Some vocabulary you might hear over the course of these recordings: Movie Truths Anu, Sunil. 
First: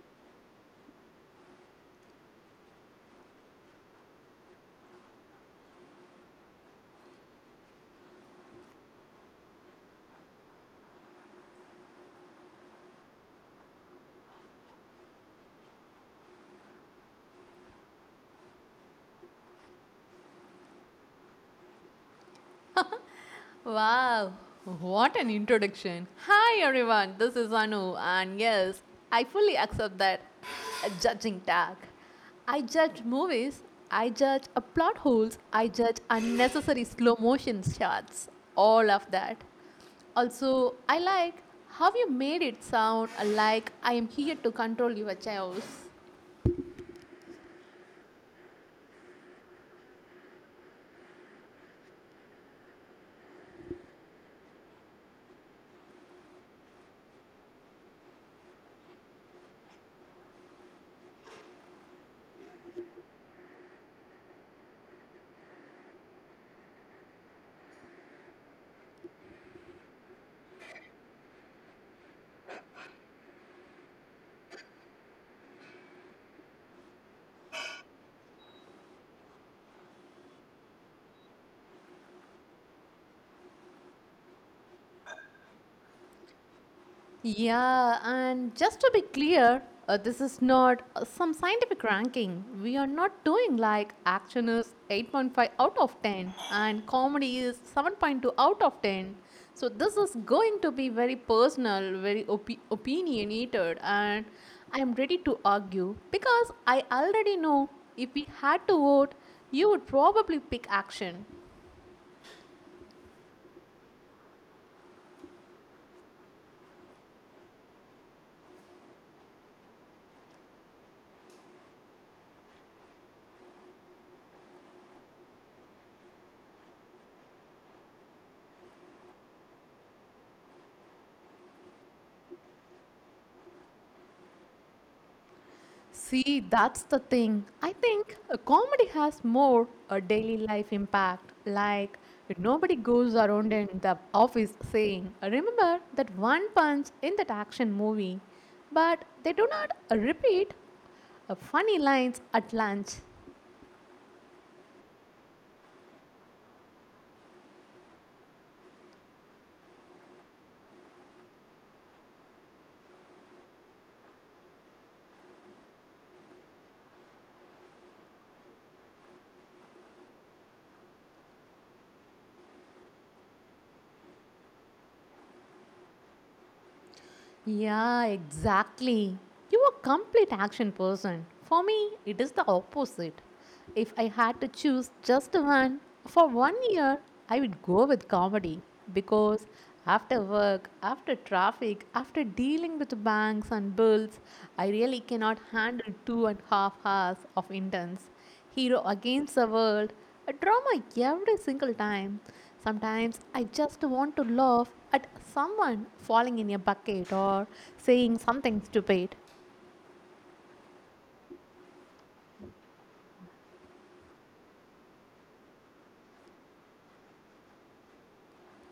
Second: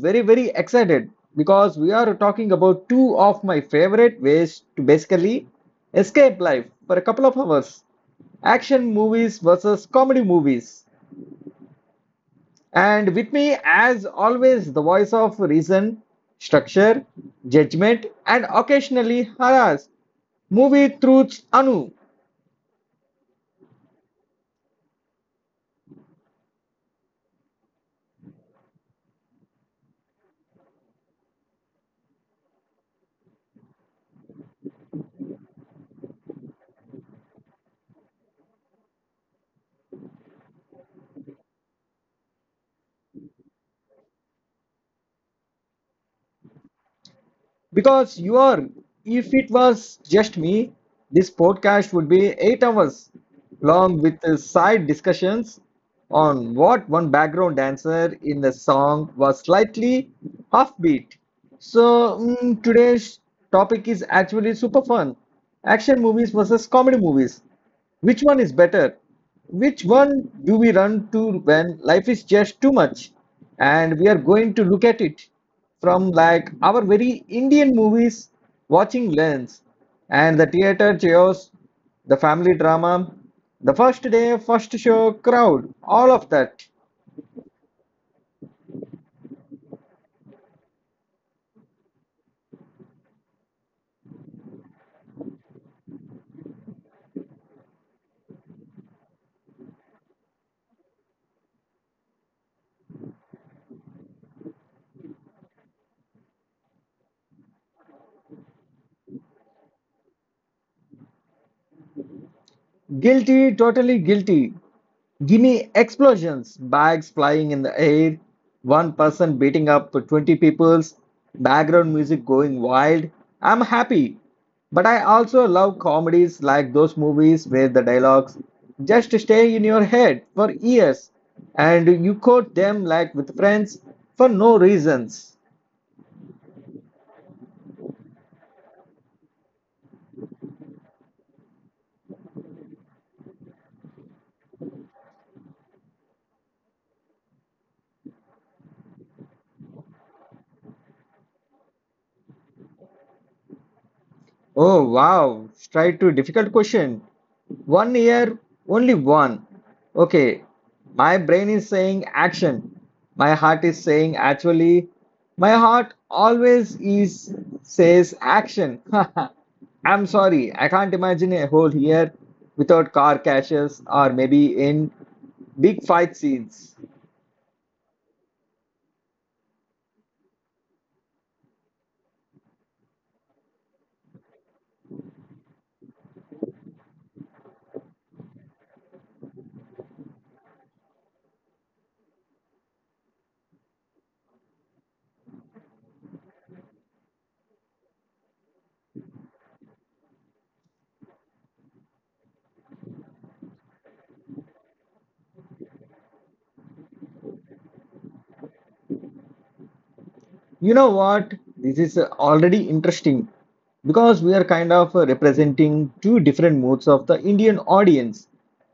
very excited because we are talking about two of my favorite ways to basically escape life for a couple of hours. Action movies versus comedy movies. And with me as always, the voice of reason, structure, judgment and occasionally haras. Movie Truths Anu. Wow, what an introduction. Hi everyone, this is Anu, and yes, I fully accept that a judging tag. I judge movies, I judge a plot holes, I judge unnecessary slow motion shots, all of that. Also, I like how you made it sound like I am here to control your chaos. Because you are, if it was just me, this podcast would be 8 hours long with side discussions on what one background dancer in the song was slightly offbeat. So today's topic is actually super fun. Action movies versus comedy movies. Which one is better? Which one do we run to when life is just too much? And we are going to look at it from like our very Indian movies watching lens and the theater chaos, the family drama, the first day, first show crowd, all of that. Yeah, and just to be clear, this is not some scientific ranking. We are not doing like action is 8.5 out of 10 and comedy is 7.2 out of 10. So this is going to be very personal, opinionated, and I am ready to argue because I already know if we had to vote, you would probably pick action. Guilty, totally guilty. Gimme explosions, bags flying in the air, one person beating up 20 peoples, background music going wild. I'm happy. But I also love comedies, like those movies where the dialogues just stay in your head for years and you quote them like with friends for no reasons. See, that's the thing. I think a comedy has more a daily life impact. Like, nobody goes around in the office saying, remember that one punch in that action movie. But they do not repeat funny lines at lunch. Oh wow, straight to difficult question. One year, only one. Okay, my brain is saying action. My heart is saying actually. My heart always is says action. I'm sorry, I can't imagine a whole year without car crashes or maybe in big fight scenes. Yeah, exactly. You are a complete action person. For me, it is the opposite. If I had to choose just one for 1 year, I would go with comedy because after work, after traffic, after dealing with banks and bills, I really cannot handle 2.5 hours of intense hero against the world, a drama every single time. Sometimes I just want to laugh at someone falling in a bucket or saying something stupid. You know what? This is already interesting because we are kind of representing two different moods of the Indian audience.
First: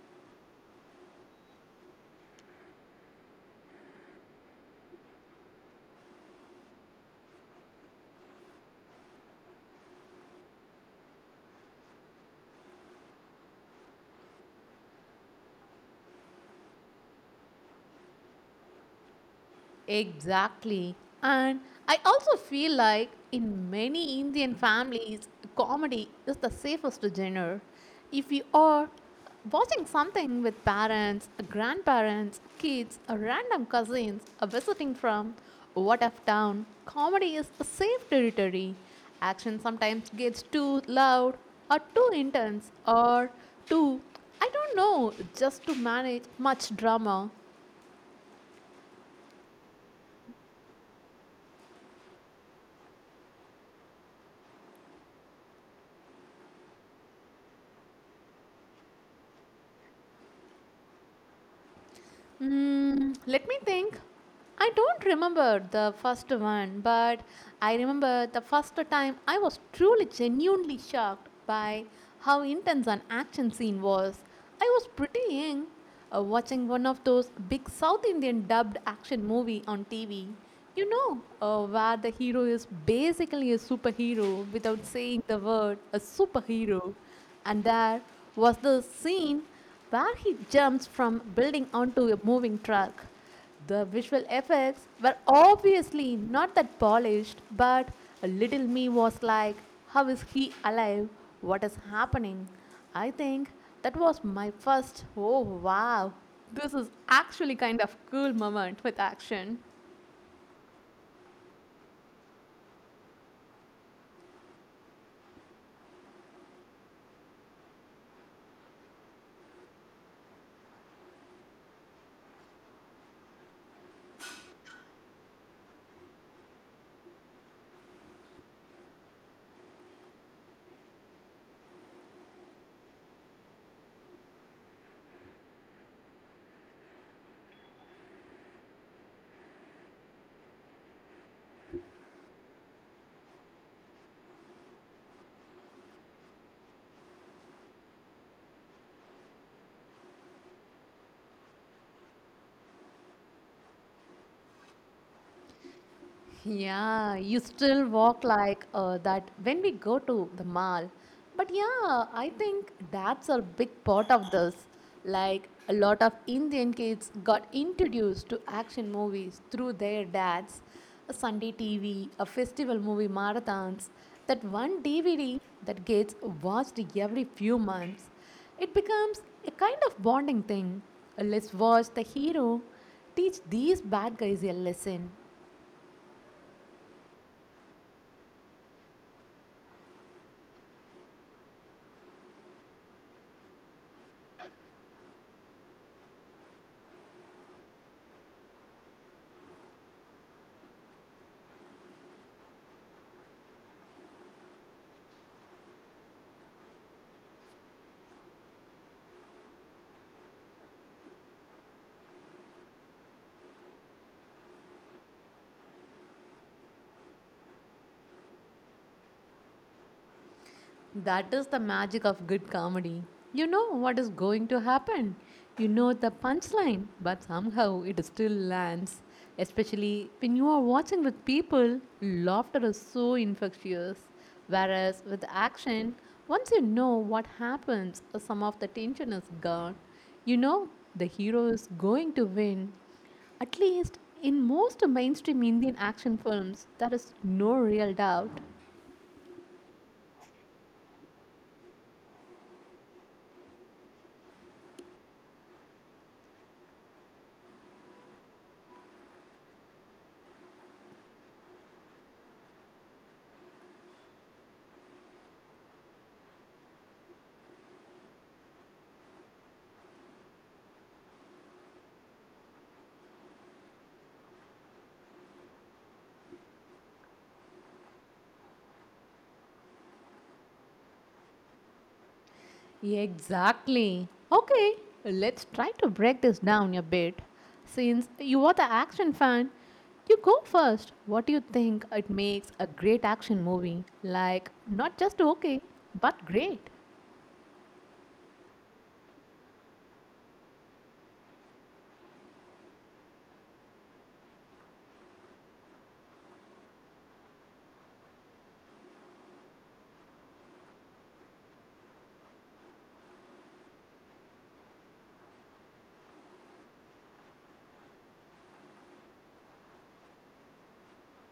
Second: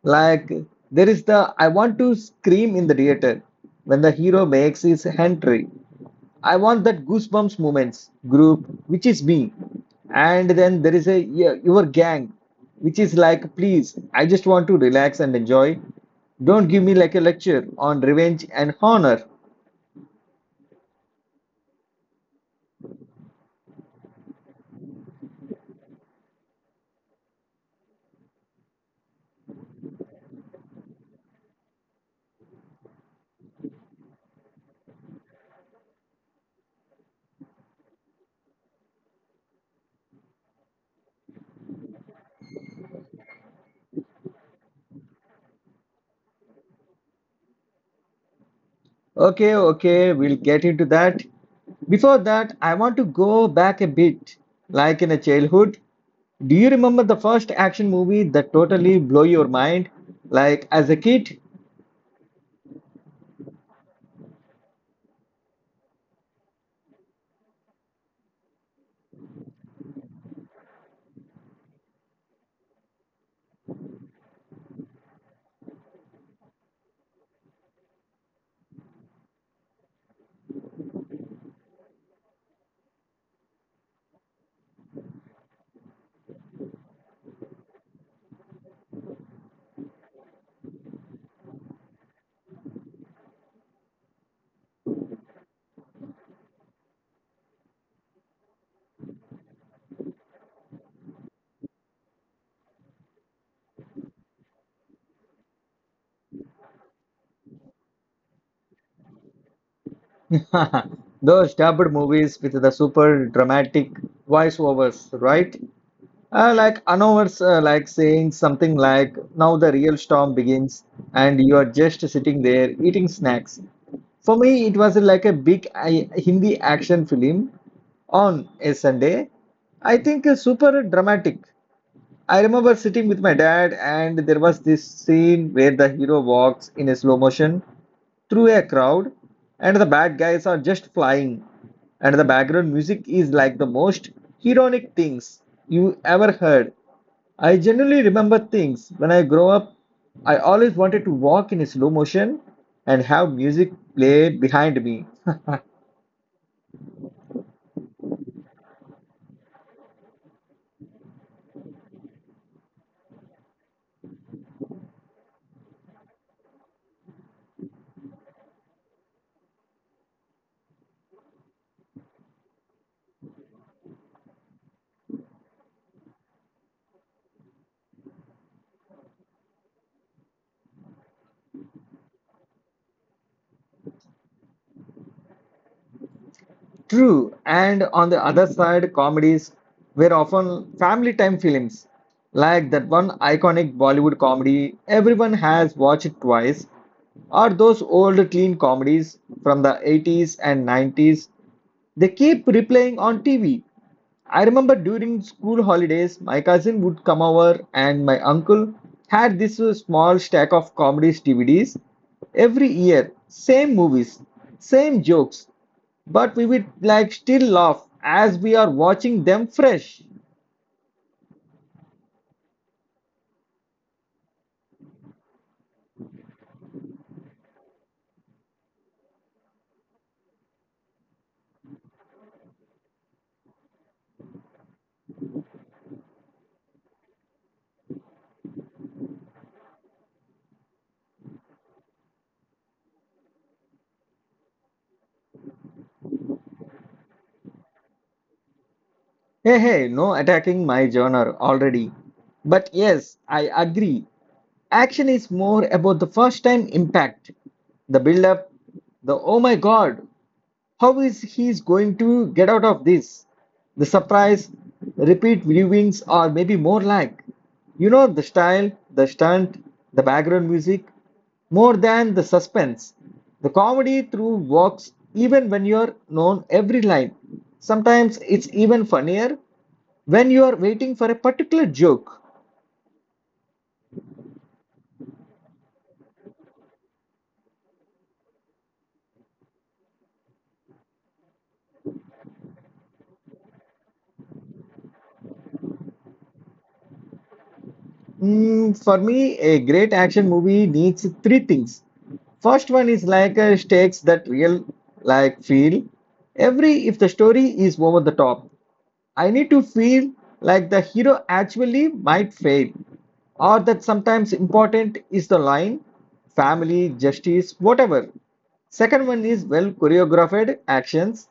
Like, there is the I want to scream in the theater when the hero makes his entry. I want that goosebumps moments group, which is me. And then there is a yeah your gang, which is like, please, I just want to relax and enjoy. Don't give me like a lecture on revenge and honor. Exactly. And I also feel like in many Indian families, comedy is the safest genre. If you are watching something with parents, grandparents, kids, random cousins, or visiting from what of town, comedy is a safe territory. Action sometimes gets too loud, or too intense, or too, I don't know, just to manage much drama. Okay, okay, we'll get into that. Before that, I want to go back a bit, like in a childhood. Do you remember the first action movie that totally blew your mind? Like as a kid, Mm, let me think. I don't remember the first one, but I remember the first time I was truly genuinely shocked by how intense an action scene was. I was pretty young, watching one of those big South Indian dubbed action movie on TV. You know, where the hero is basically a superhero without saying the word a superhero. And there was the scene where he jumps from building onto a moving truck. The visual effects were obviously not that polished, but a little me was like, how is he alive? What is happening? I think that was my first, oh wow, this is actually kind of cool moment with action. those dubbed movies with the super dramatic voiceovers, right? Like Anovers, like saying something like, now the real storm begins, and you are just sitting there eating snacks. For me, it was like a big I, Hindi action film on a Sunday. I think super dramatic. I remember sitting with my dad, and there was this scene where the hero walks in a slow motion through a crowd, and the bad guys are just flying, and the background music is like the most ironic things you ever heard. I generally remember things when I grow up. I always wanted to walk in slow motion and have music play behind me. Yeah, you still walk like that when we go to the mall. But yeah, I think that's a big part of this. Like a lot of Indian kids got introduced to action movies through their dads, a Sunday TV, a festival movie marathons, that one DVD that gets watched every few months. It becomes a kind of bonding thing. Let's watch the hero teach these bad guys a lesson. True. And on the other side, comedies were often family time films, like that one iconic Bollywood comedy everyone has watched twice, or those old teen comedies from the 80s and 90s. They keep replaying on TV. I remember during school holidays, my cousin would come over, and my uncle had this small stack of comedies DVDs every year. Same movies, same jokes. But we will like still laugh as we are watching them fresh. That is the magic of good comedy. You know what is going to happen. You know the punchline, but somehow it still lands. Especially when you are watching with people, laughter is so infectious. Whereas with action, once you know what happens, some of the tension is gone. You know the hero is going to win. At least in most mainstream Indian action films, there is no real doubt. Hey, hey, no attacking my genre already. But yes, I agree. Action is more about the first time impact, the build up, the oh my god, how is he going to get out of this? The surprise, repeat viewings, or maybe more like, you know, the style, the stunt, the background music, more than the suspense. The comedy through works even when you're known every line. Sometimes it's even funnier when you are waiting for a particular joke. Exactly. Okay, let's try to break this down a bit. Since you are the action fan, you go first. What do you think it makes a great action movie? Like, not just okay, but great. For me, a great action movie needs three things. First one is like stakes that real like feel. Every if the story is over the top, I need to feel like the hero actually might fail, or that sometimes important is the line, family, justice, whatever. Second one is well choreographed actions,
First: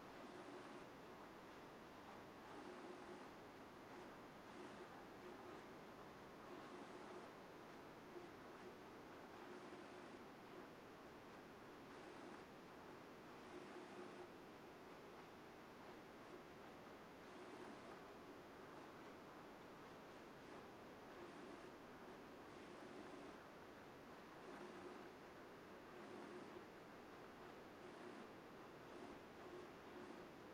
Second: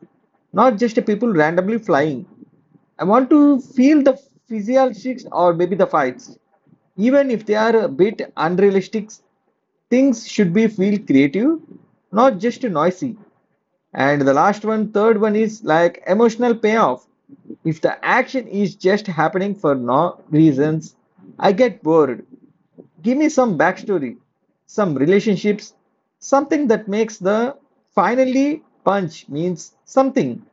not just people randomly flying. I want to feel the physiologics or maybe the fights, even if they are a bit unrealistic. Things should be feel creative, not just noisy. And the last one, third one is like emotional payoff. If the action is just happening for no reasons, I get bored. Give me some backstory, some relationships, something that makes the finally punch means something.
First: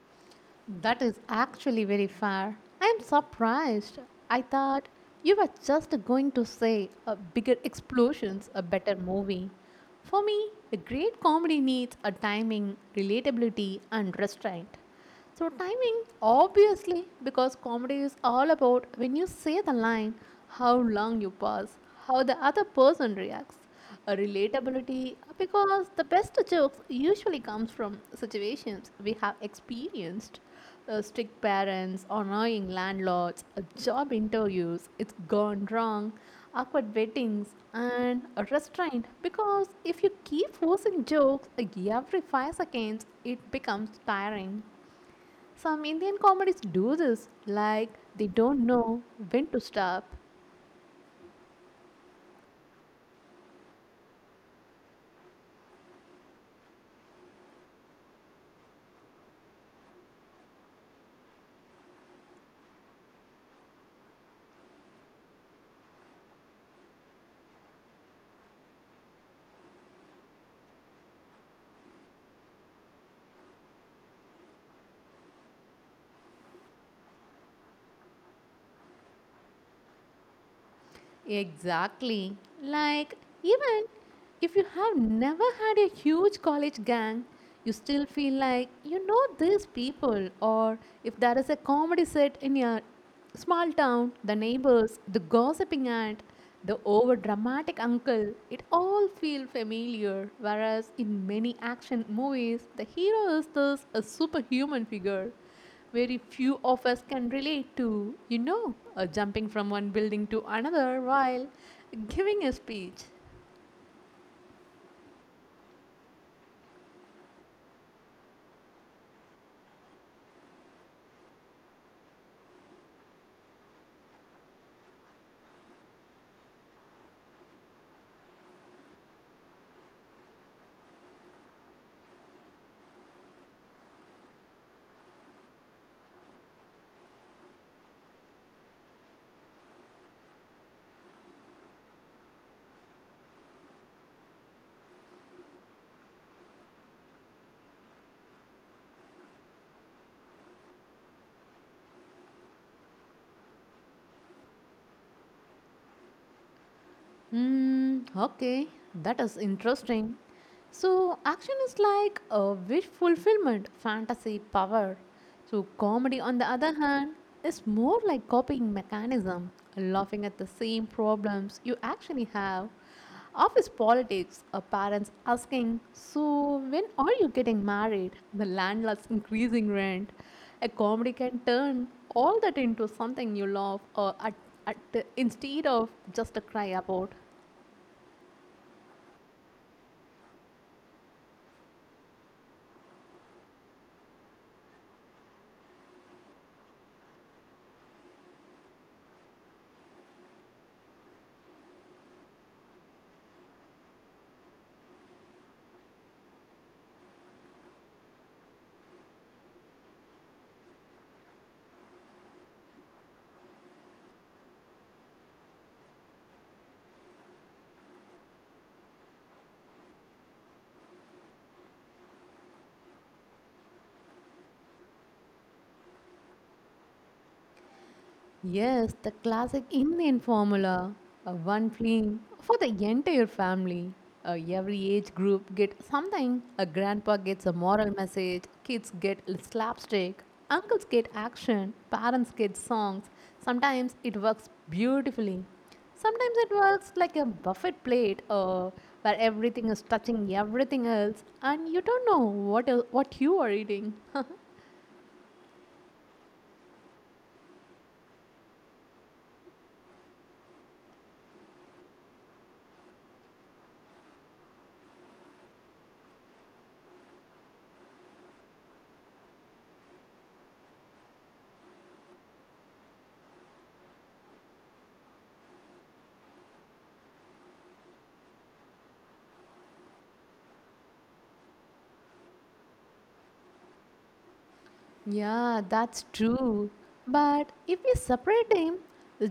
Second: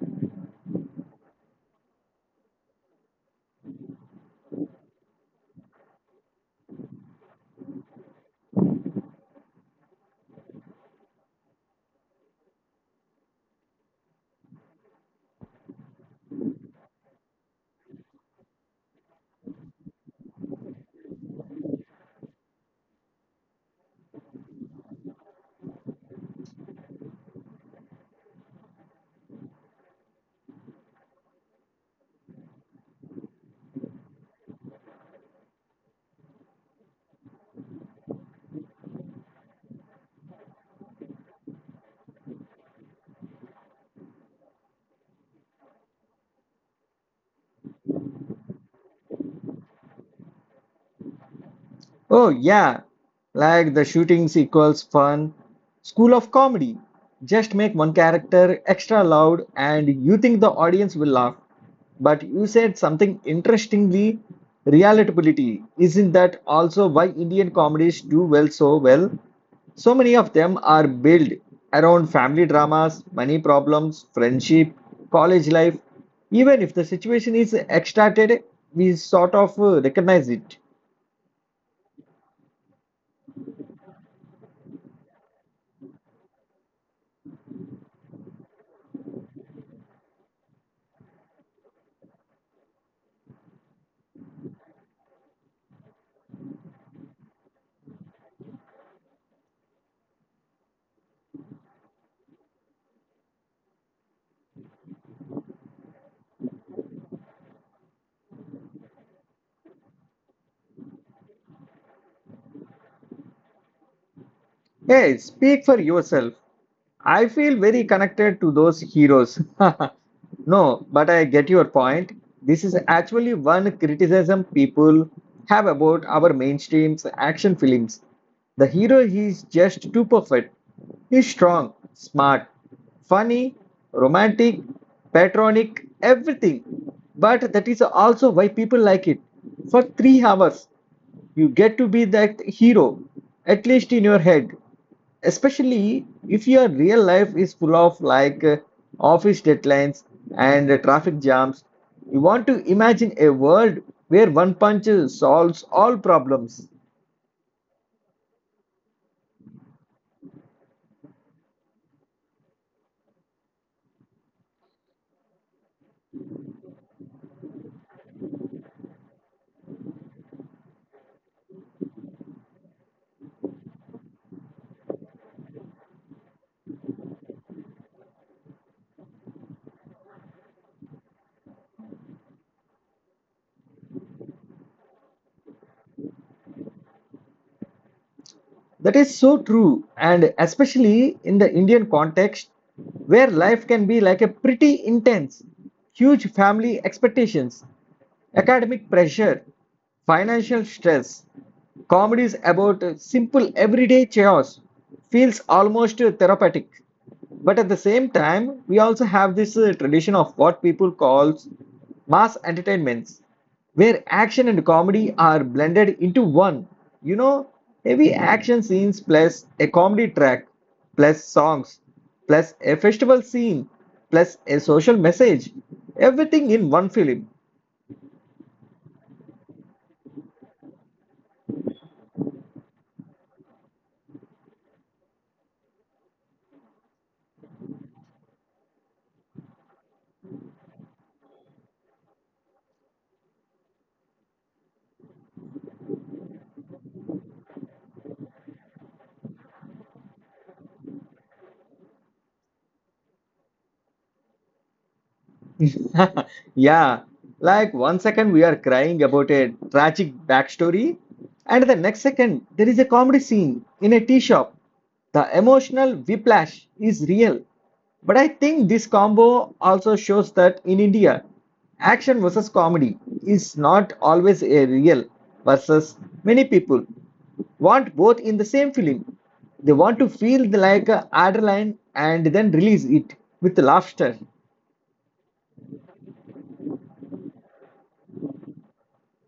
That is actually very fair. I am surprised. I thought you were just going to say a bigger explosions, a better movie. For me, a great comedy needs a timing, relatability, and restraint. So, timing, obviously, because comedy is all about when you say the line, how long you pause, how the other person reacts a relatability because the best jokes usually comes from situations we have experienced, strict parents, annoying landlords, job interviews it's gone wrong, awkward weddings, and a restraint because if you keep forcing jokes like every 5 seconds it becomes tiring. Some Indian comedies do this, like they don't know when to stop. Oh, yeah, like the shootings equals fun. School of comedy. Just make one character extra loud and you think the audience will laugh. But you said something interestingly, relatability. Isn't that also why Indian comedies do well so well? So many of them are built around family dramas, money problems, friendship, college life. Even if the situation is extracted, we sort of recognize it. Exactly. Like, even if you have never had a huge college gang, you still feel like you know these people, or if there is a comedy set in your small town, the neighbors, the gossiping aunt, the over dramatic uncle, it all feels familiar. Whereas in many action movies, the hero is this a superhuman figure very few of us can relate to, you know, jumping from one building to another while giving a speech. Hey, speak for yourself. I feel very connected to those heroes. No, but I get your point. This is actually one criticism people have about our mainstream action films. The hero is just too perfect. He's strong, smart, funny, romantic, patronic, everything. But that is also why people like it. For 3 hours. You get to be that hero, at least in your head. Especially if your real life is full of like office deadlines and traffic jams. You want to imagine a world where one punch solves all problems. Hmm, okay, that is interesting. So, action is like a wish fulfillment, fantasy power. So, comedy, on the other hand, is more like copying mechanism, laughing at the same problems you actually have. Office politics, parents asking, so, when are you getting married? The landlord's increasing rent. A comedy can turn all that into something you love or at, instead of just a cry about. That is so true, and especially in the Indian context, where life can be like a pretty intense, huge family expectations, academic pressure, financial stress, comedies about simple everyday chaos feels almost therapeutic. But at the same time, we also have this tradition of what people call mass entertainments, where action and comedy are blended into one. You know, heavy action scenes plus a comedy track, plus songs, plus a festival scene, plus a social message, everything in one film. Yes, the classic Indian formula. One fleeing for the entire family. Every age group get something. A grandpa gets a moral message. Kids get slapstick. Uncles get action. Parents get songs. Sometimes it works beautifully. Sometimes it works like a buffet plate, where everything is touching everything else, and you don't know what you are eating. Yeah, like one second we are crying about a tragic backstory, and the next second there is a comedy scene in a tea shop. The emotional whiplash is real. But I think this combo also shows that in India, action versus comedy is not always a real versus, many people want both in the same film. They want to feel the- like a adrenaline and then release it with laughter. Yeah, that's true. But if we separate them,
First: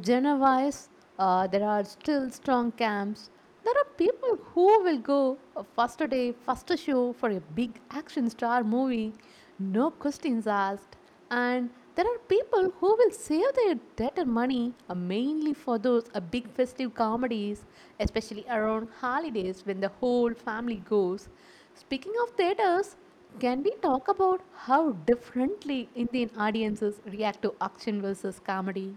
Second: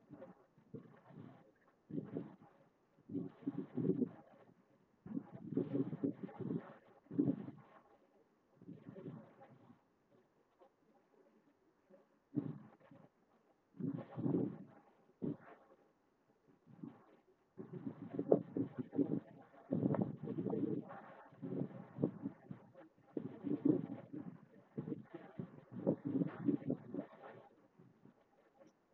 genre wise, there are still strong camps. There are people who will go a faster day, faster show for a big action star movie, no questions asked. And there are people who will save their debtor money mainly for those big festive comedies, especially around holidays when the whole family goes. Speaking of theaters, can we talk about how differently Indian audiences react to action versus comedy?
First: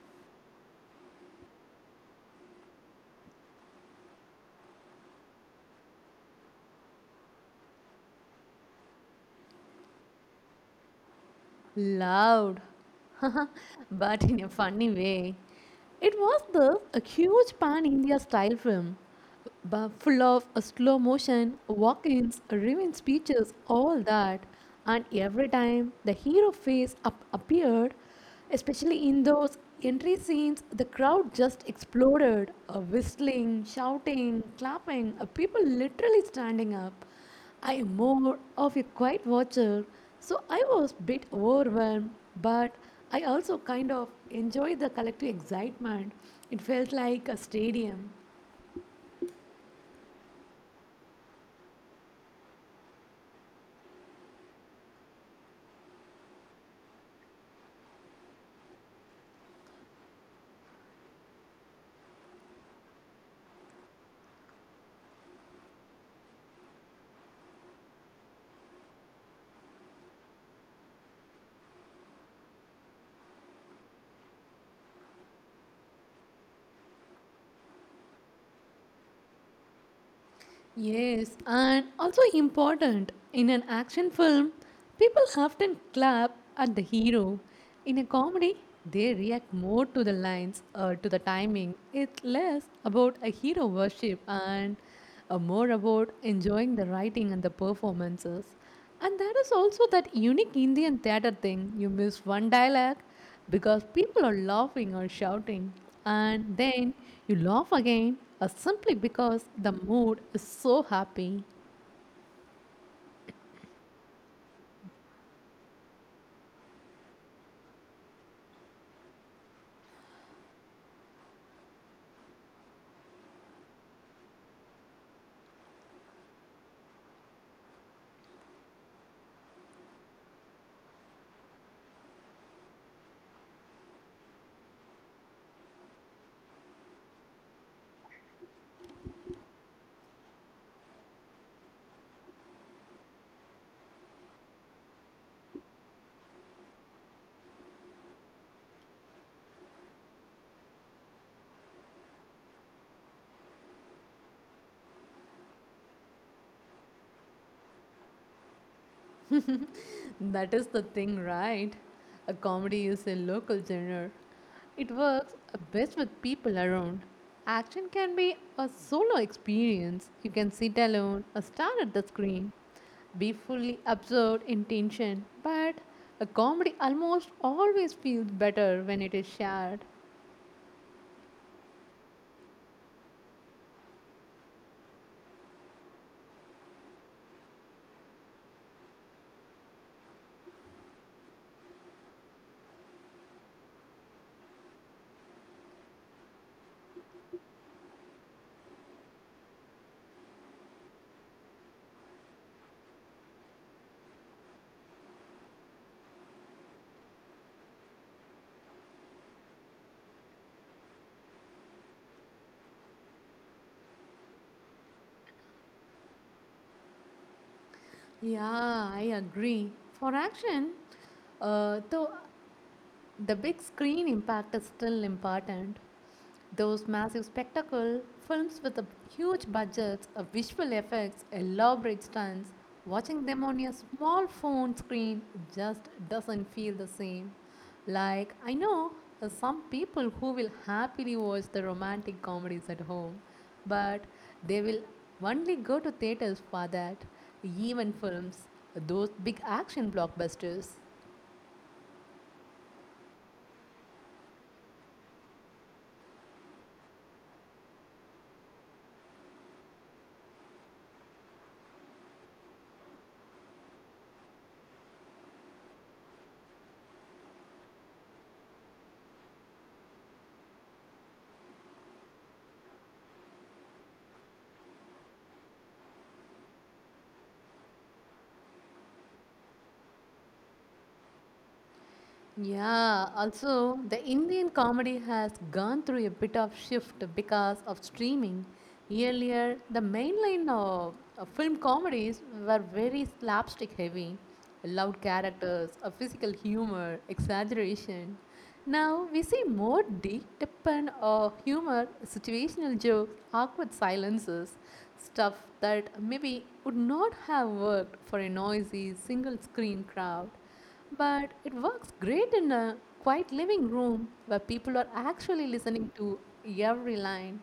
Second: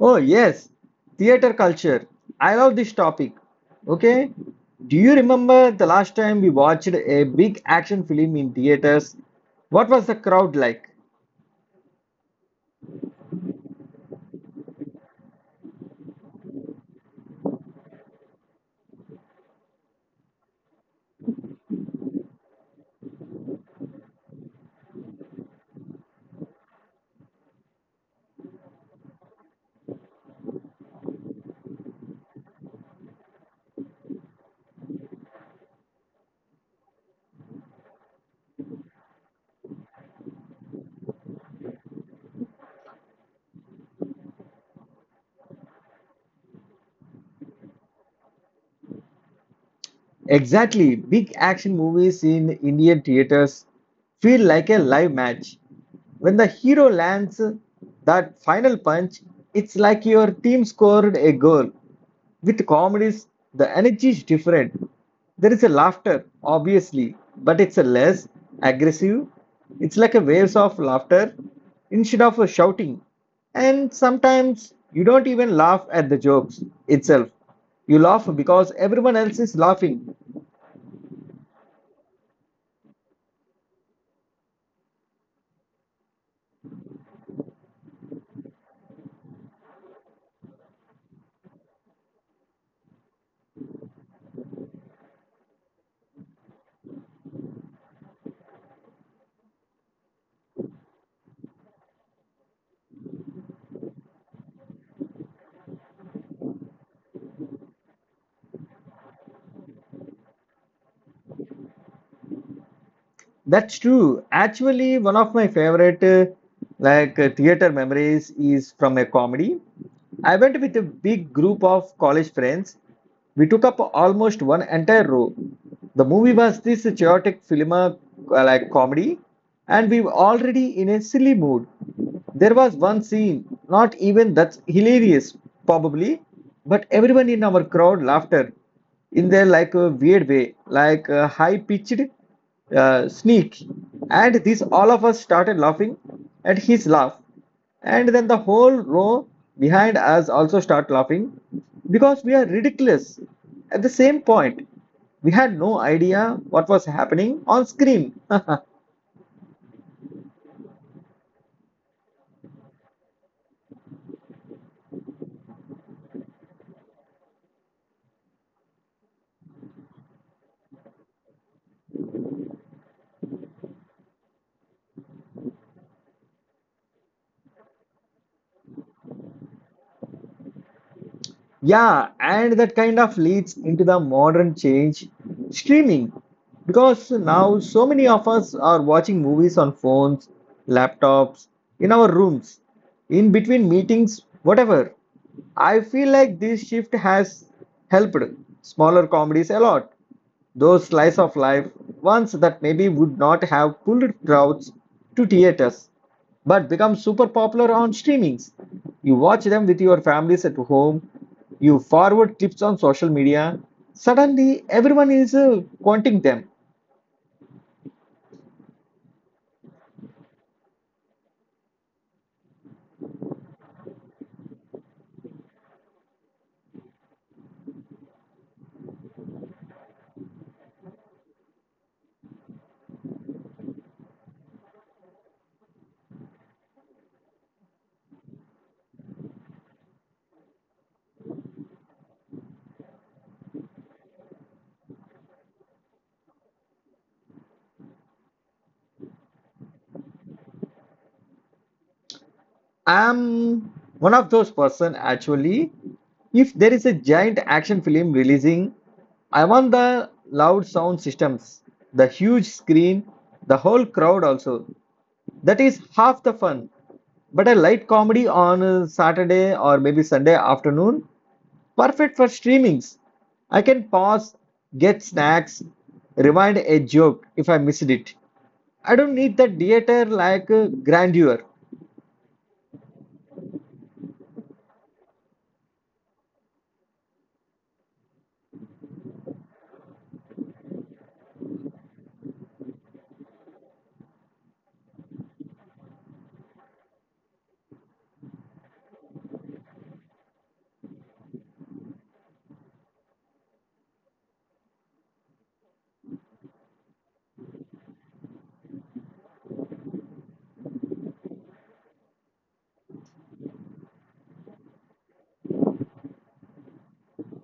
Oh, yes, theater culture. I love this topic. Okay, do you remember the last time we watched a big action film in theaters? What was the crowd like? Loud, but in a funny way. It was thus a huge pan India style film. Full of a slow motion, walk ins, revenge speeches, all that. And every time the hero face up appeared, especially in those entry scenes, the crowd just exploded, whistling, shouting, clapping, people literally standing up. I am more of a quiet watcher, so I was a bit overwhelmed, but I also kind of enjoyed the collective excitement. It felt like a stadium. Exactly. Big action movies in Indian theaters feel like a live match. When the hero lands that final punch, it's like your team scored a goal. With comedies, the energy is different. There is a laughter, obviously, but it's a less aggressive. It's like a waves of laughter instead of a shouting. And sometimes you don't even laugh at the jokes itself. You laugh because everyone else is laughing. Yes, and also important in an action film, people often clap at the hero. In a comedy, they react more to the lines or to the timing. It's less about a hero worship and more about enjoying the writing and the performances. And that is also that unique Indian theatre thing. You miss one dialogue because people are laughing or shouting, and then you laugh again simply because the mood is so happy. That's true. Actually, one of my favorite theater memories is from a comedy. I went with a big group of college friends. We took up almost one entire row. The movie was this chaotic film like comedy, and we were already in a silly mood. There was one scene, not even that's hilarious, probably, but everyone in our crowd laughed in their like a weird way, like high pitched sneak. And this all of us started laughing at his laugh. And then the whole row behind us also start laughing because we are ridiculous. At the same point, we had no idea what was happening on screen. That is the thing, right? A comedy is a local genre. It works best with people around. Action can be a solo experience. You can sit alone or stare at the screen, be fully absorbed in tension. But a comedy almost always feels better when it is shared. Yeah, and that kind of leads into the modern change, streaming, because now so many of us are watching movies on phones, laptops, in our rooms, in between meetings, whatever. I feel like this shift has helped smaller comedies a lot. Those slice of life, ones that maybe would not have pulled crowds to theaters, but become super popular on streamings. You watch them with your families at home, you forward clips on social media. Suddenly, everyone is wanting them. Yeah, I agree. For action, though the big screen impact is still important. Those massive spectacle films with a huge budgets, a visual effects, elaborate stunts, watching them on your small phone screen just doesn't feel the same. Like, I know some people who will happily watch the romantic comedies at home, but they will only go to theaters for that, even films, those big action blockbusters. I'm one of those person actually. If there is a giant action film releasing, I want the loud sound systems, the huge screen, the whole crowd also. That is half the fun. But a light comedy on Saturday or maybe Sunday afternoon, perfect for streamings. I can pause, get snacks, rewind a joke if I missed it. I don't need that theater like grandeur. Yeah, also the Indian comedy has gone through a bit of shift because of streaming. Earlier, the mainline of film comedies were very slapstick heavy, loud characters, a physical humor, exaggeration. Now we see more deep depend of humor, situational jokes, awkward silences, stuff that maybe would not have worked for a noisy single screen crowd. But it works great in a quiet living room where people are actually listening to every line.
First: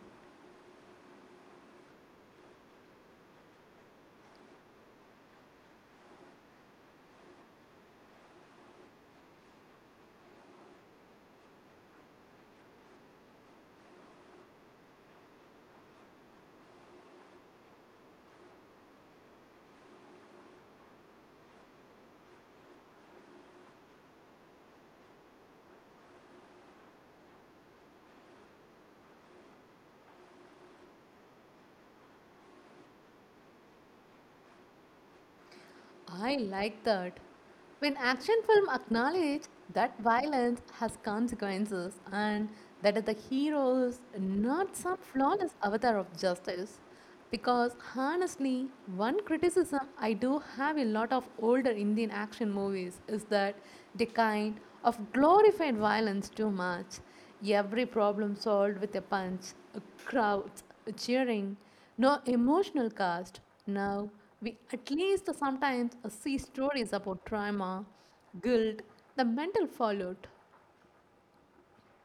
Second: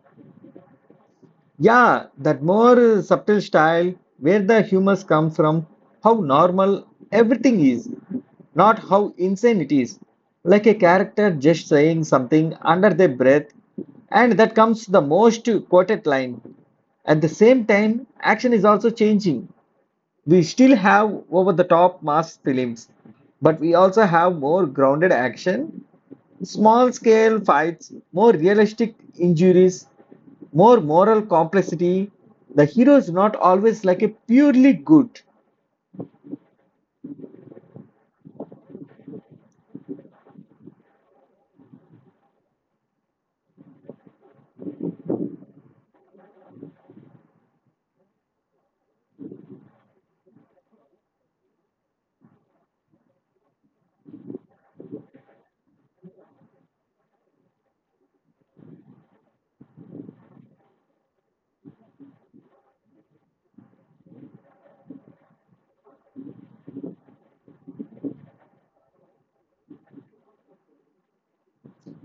Yeah, that more subtle style, where the humors come from, how normal everything is, not how insane it is. Like a character just saying something under their breath, and that comes the most quoted line. At the same time, action is also changing. We still have over the top mass films, but we also have more grounded action, small scale fights, more realistic injuries, more moral complexity. The hero is not always like a purely good. I like that. When action film acknowledge that violence has consequences and that the hero is not some flawless avatar of justice. Because honestly, one criticism I do have a lot of older Indian action movies is that they kind of glorified violence too much. Every problem solved with a punch, a crowd cheering, no emotional cast. Now, we at least sometimes see stories about trauma, guilt, the mental fallout.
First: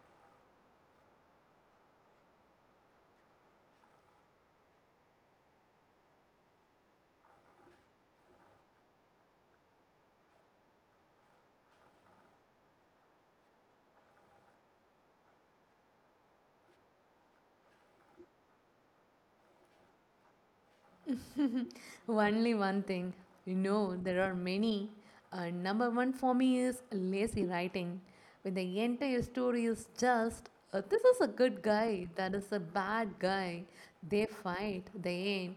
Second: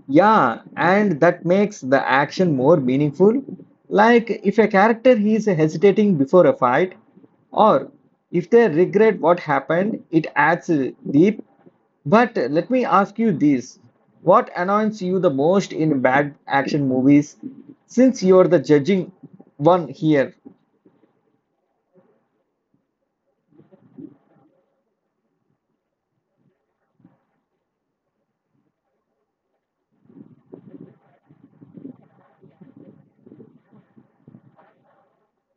Yeah, and that makes the action more meaningful. Like if a character is hesitating before a fight, or if they regret what happened, it adds deep. But let me ask you this. What annoys you the most in bad action movies since you're the judging one here? Only one thing, you know, there are many. Number one for me is lazy writing. When the entire story is just, this is a good guy, that is a bad guy. They fight, they end.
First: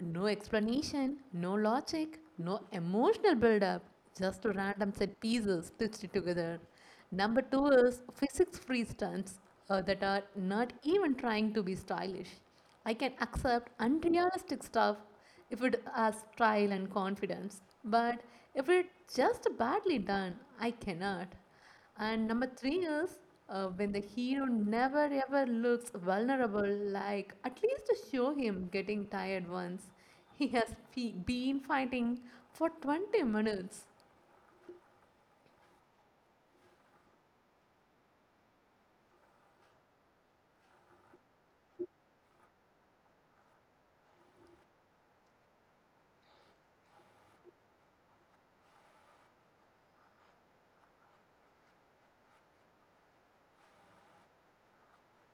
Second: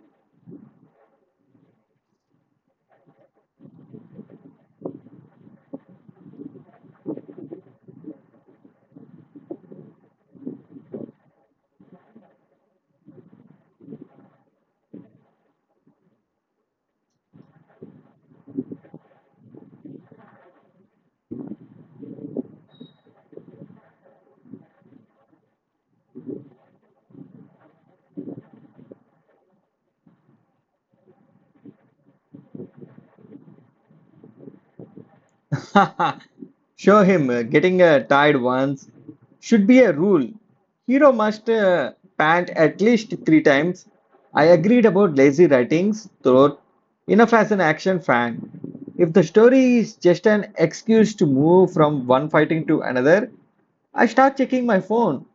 No explanation, no logic, no emotional build up, just random set pieces stitched together. Number two is physics free stunts that are not even trying to be stylish. I can accept unrealistic stuff if it has style and confidence, but if it's just badly done, I cannot. And number three is when the hero never ever looks vulnerable, like at least to show him getting tired once. He has been fighting for 20 minutes. Show him getting tired once should be a rule. Hero must pant at least three times. I agreed about lazy writings, though, enough as an action fan. If the story is just an excuse to move from one fighting to another, I start checking my phone.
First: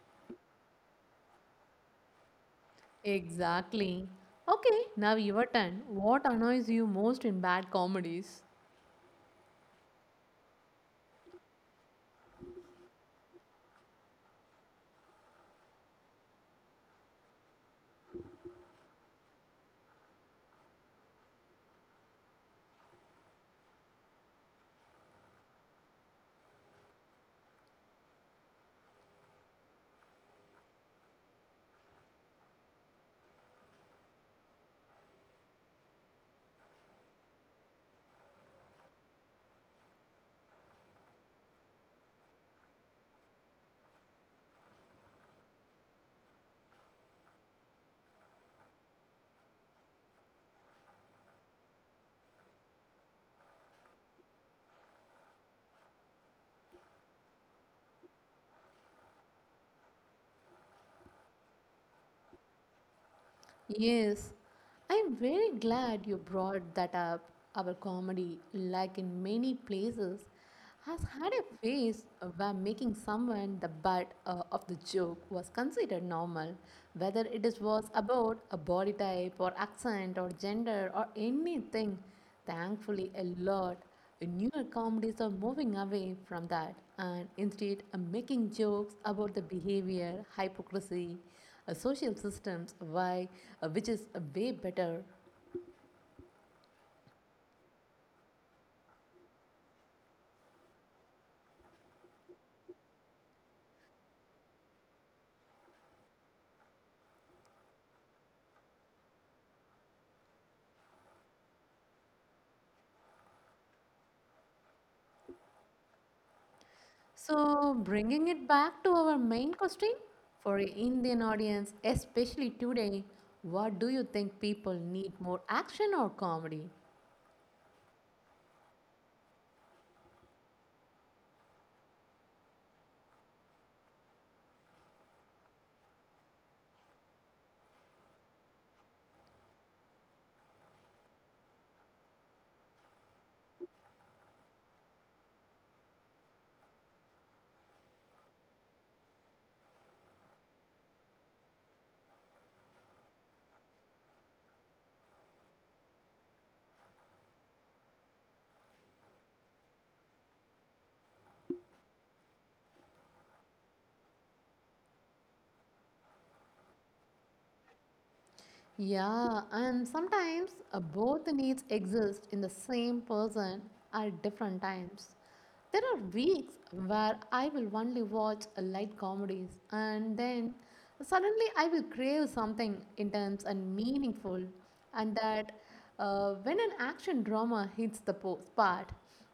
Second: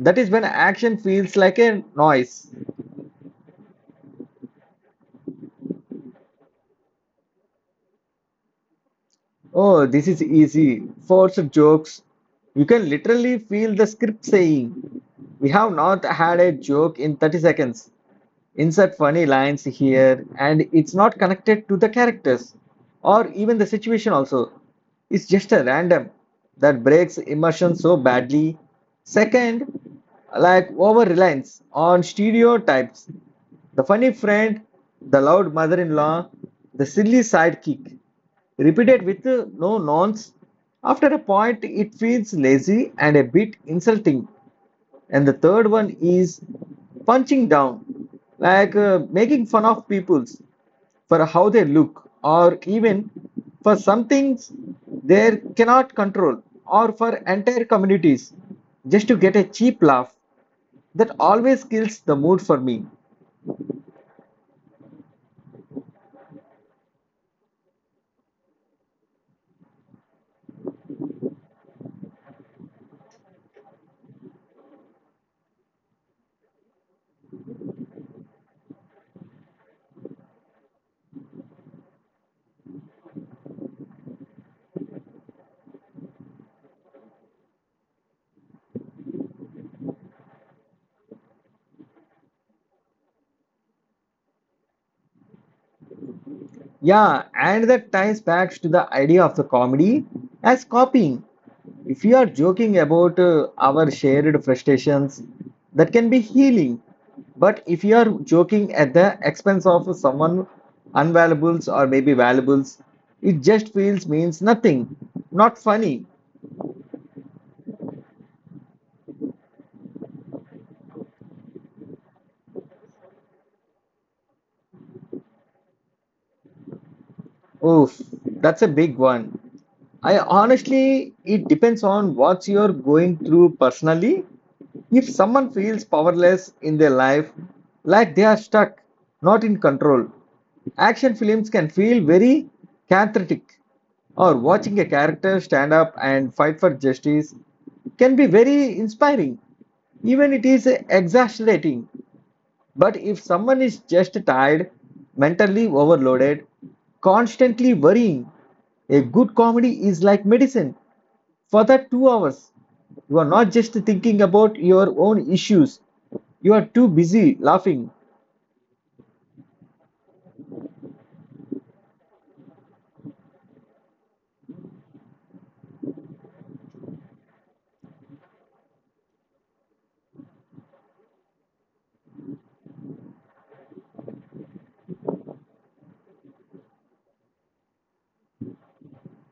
That is when action feels like a noise. Exactly. Okay, now your turn. What annoys you most in bad comedies? Oh, this is easy. Force jokes. You can literally feel the script saying, we have not had a joke in 30 seconds, insert funny lines here, and it's not connected to the characters or even the situation also, it's just a random that breaks immersion so badly. Second, like over reliance on stereotypes, the funny friend, the loud mother-in-law, the silly sidekick, repeated with no nonce. After a point it feels lazy and a bit insulting. And the third one is punching down, like making fun of people's for how they look, or even for some things they cannot control, or for entire communities, just to get a cheap laugh. That always kills the mood for me. Yes, I'm very glad you brought that up. Our comedy, like in many places, has had a phase where making someone the butt of the joke was considered normal, whether it is was about a body type or accent or gender or anything. Thankfully, a lot newer comedies are moving away from that and instead are making jokes about the behavior, hypocrisy, social systems why, which is way better. Yeah, and that ties back to the idea of the comedy as copying. If you are joking about our shared frustrations, that can be healing. But if you are joking at the expense of someone unvaluables or maybe valuables, it just feels means nothing, not funny. So bringing it back to our main question, for a indian audience especially today, what do you think people need, more action or comedy? Oof, that's a big one. I honestly, it depends on what you're going through personally. If someone feels powerless in their life, like they are stuck, not in control, action films can feel very cathartic. Or watching a character stand up and fight for justice can be very inspiring, even it is exasperating. But if someone is just tired, mentally overloaded, constantly worrying, a good comedy is like medicine. For that 2 hours, you are not just thinking about your own issues, you are too busy laughing. Yeah, and sometimes both needs exist in the same person at different times. There are weeks where I will only watch light comedies, and then suddenly I will crave something intense and meaningful, and that, when an action drama hits the spot,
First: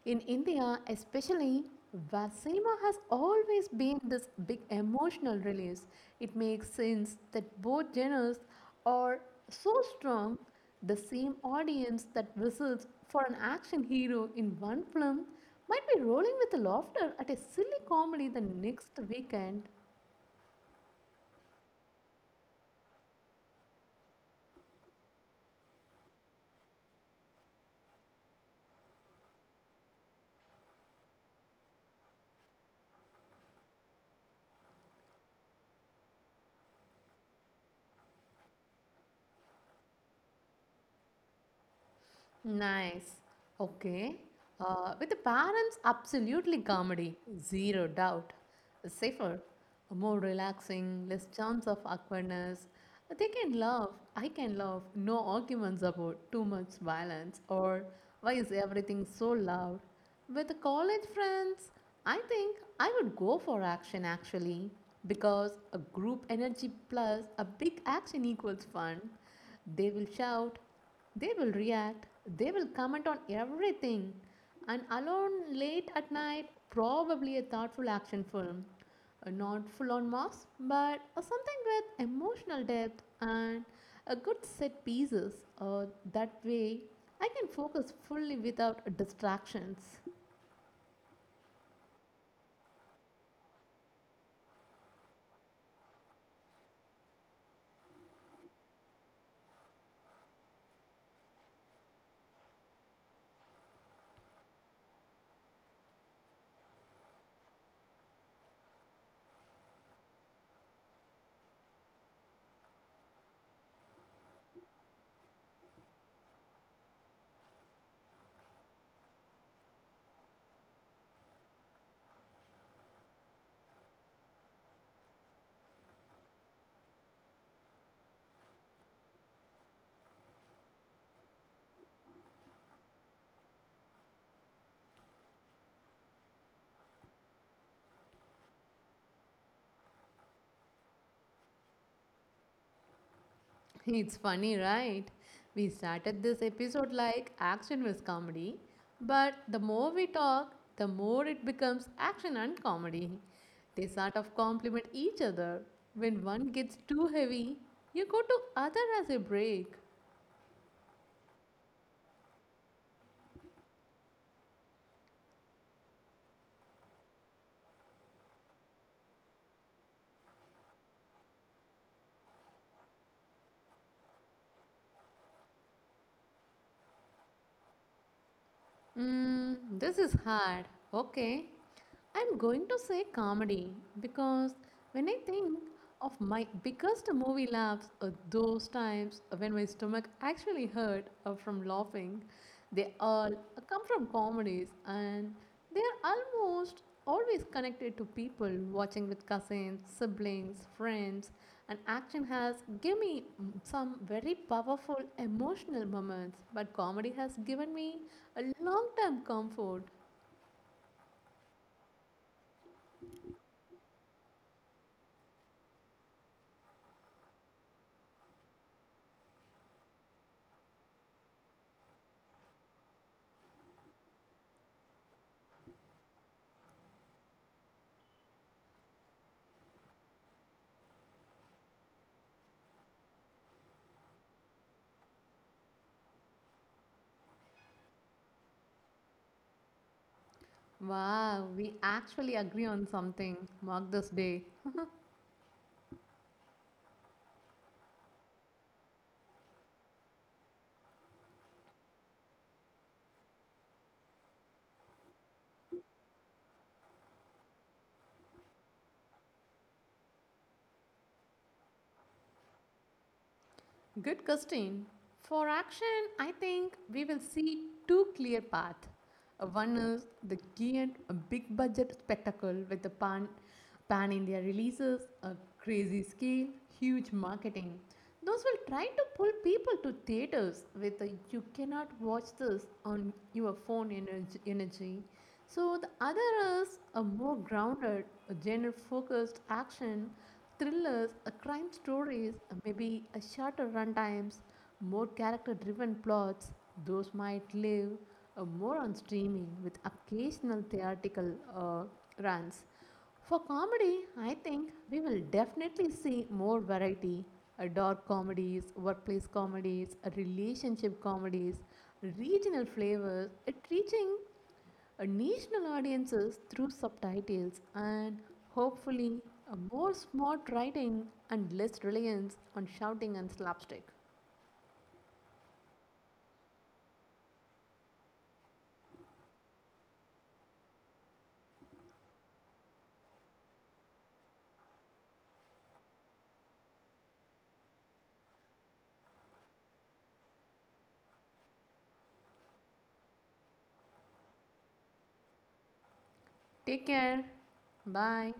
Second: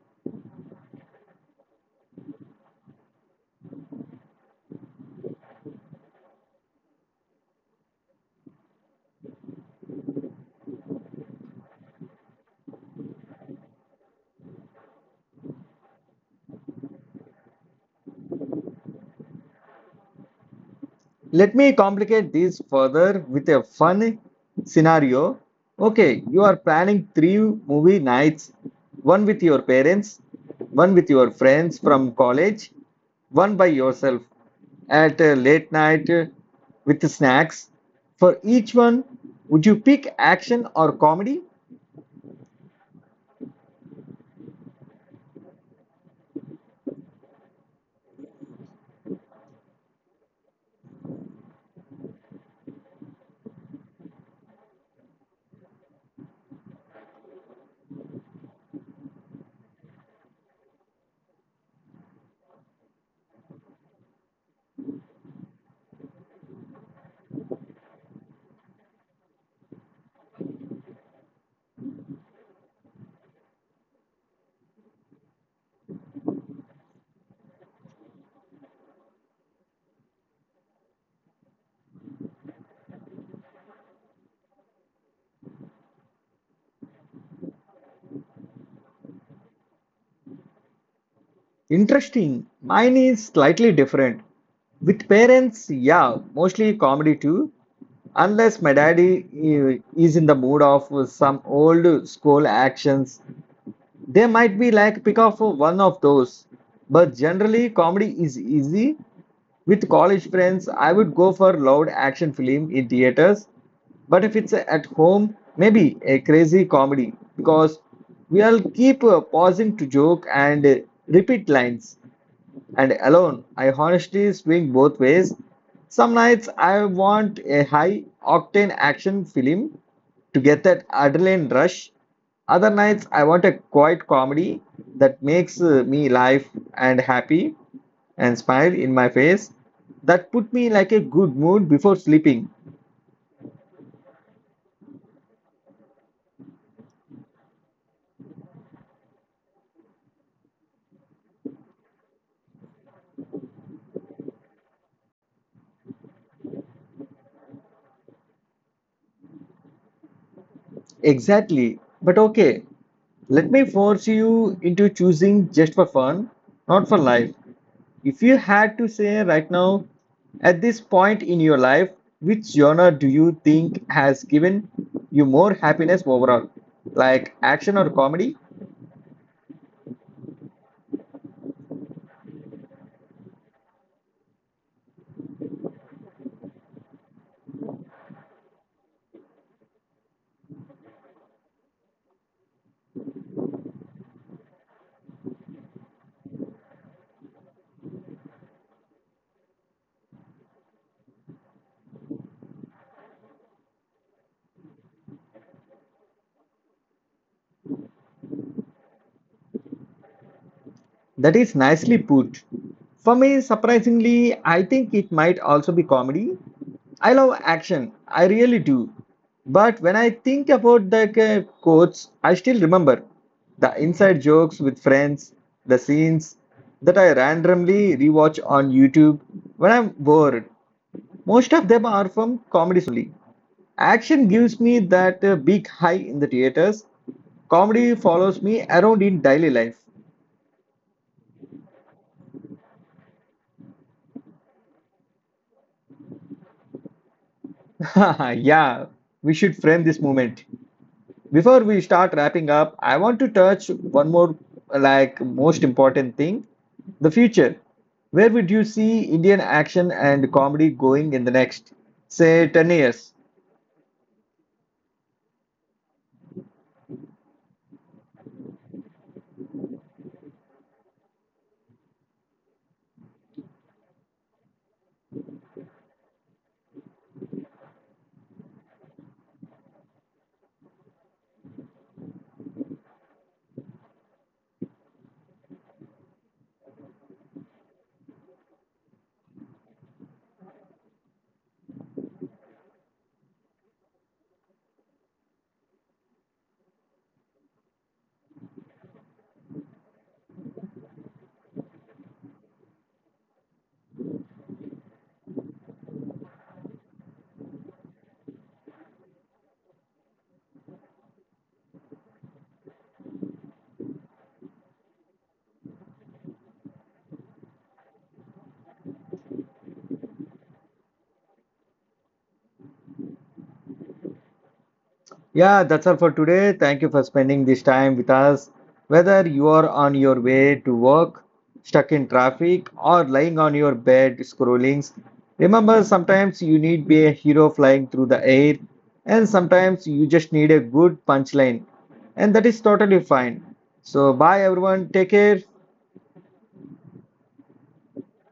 in India especially, where has always been this big emotional release, it makes sense that both genres are so strong. The same audience that whistles for an action hero in one film might be rolling with laughter at a silly comedy the next weekend. Let me complicate this further with a fun scenario. Okay, you are planning three movie nights, one with your parents, one with your friends from college, one by yourself at a late night with snacks. For each one, would you pick action or comedy? Nice. Okay. With the parents, absolutely comedy, zero doubt. Safer, more relaxing, less chance of awkwardness. They can laugh, I can laugh, no arguments about too much violence or why is everything so loud. With the college friends, I think I would go for action actually, because a group energy plus a big action equals fun. They will shout, they will react, they will comment on everything. And alone late at night, probably a thoughtful action film. Not full on Mars, but something with emotional depth and a good set pieces. Uh, that way, I can focus fully without distractions. Interesting. Mine is slightly different. With parents, yeah, mostly comedy too. Unless my daddy is in the mood of some old school actions, they might be like pick off one of those. But generally, comedy is easy. With college friends, I would go for loud action film in theaters. But if it's at home, maybe a crazy comedy because we'll keep pausing to joke and repeat lines. And alone. I honestly swing both ways. Some nights I want a high octane action film to get that adrenaline rush. Other nights I want a quiet comedy that makes me laugh and happy and smile in my face. That put me like a good mood before sleeping. It's funny, right? We started this episode like action was comedy, but the more we talk, the more it becomes action and comedy. They sort of complement each other. When one gets too heavy, you go to other as a break. Exactly. But okay, let me force you into choosing just for fun, not for life. If you had to say right now, at this point in your life, which genre do you think has given you more happiness overall? Like action or comedy? Mm, this is hard. Okay. I'm going to say comedy because when I think of my biggest movie laughs are those times when my stomach actually hurt from laughing, they all come from comedies, and they are almost always connected to people watching with cousins, siblings, friends, and action has given me some very powerful emotional moments, but comedy has given me a long term comfort. That is nicely put. For me, surprisingly, I think it might also be comedy. I love action, I really do. But when I think about the quotes, I still remember the inside jokes with friends, the scenes that I randomly rewatch on YouTube when I'm bored. Most of them are from comedies only. Action gives me that big high in the theaters. Comedy follows me around in daily life. Wow, we actually agree on something. Mark this day. Yeah, we should frame this moment. Before we start wrapping up, I want to touch one more, like, most important thing, the future. Where would you see Indian action and comedy going in the next, say, 10 years? Good question. For action, I think we will see two clear paths. One is the giant, big budget spectacle with the pan India releases, a crazy scale, huge marketing. Those will try to pull people to theaters with a you cannot watch this on your phone energy. So the other is a more grounded, genre focused action. Thrillers, crime stories, maybe a shorter runtimes, more character-driven plots. Those might live more on streaming with occasional theatrical uh, runs. For comedy, I think we will definitely see more variety. Dark comedies, workplace comedies, relationship comedies, regional flavors. It's reaching a national audiences through subtitles and hopefully a more smart writing and less reliance on shouting and slapstick. Yeah, that's all for today. Thank you for spending this time with us. Whether you are on your way to work, stuck in traffic, or lying on your bed scrolling, remember sometimes you need be a hero flying through the air, and sometimes you just need a good punchline, and that is totally fine. So, bye everyone. Take care. Take care. Bye.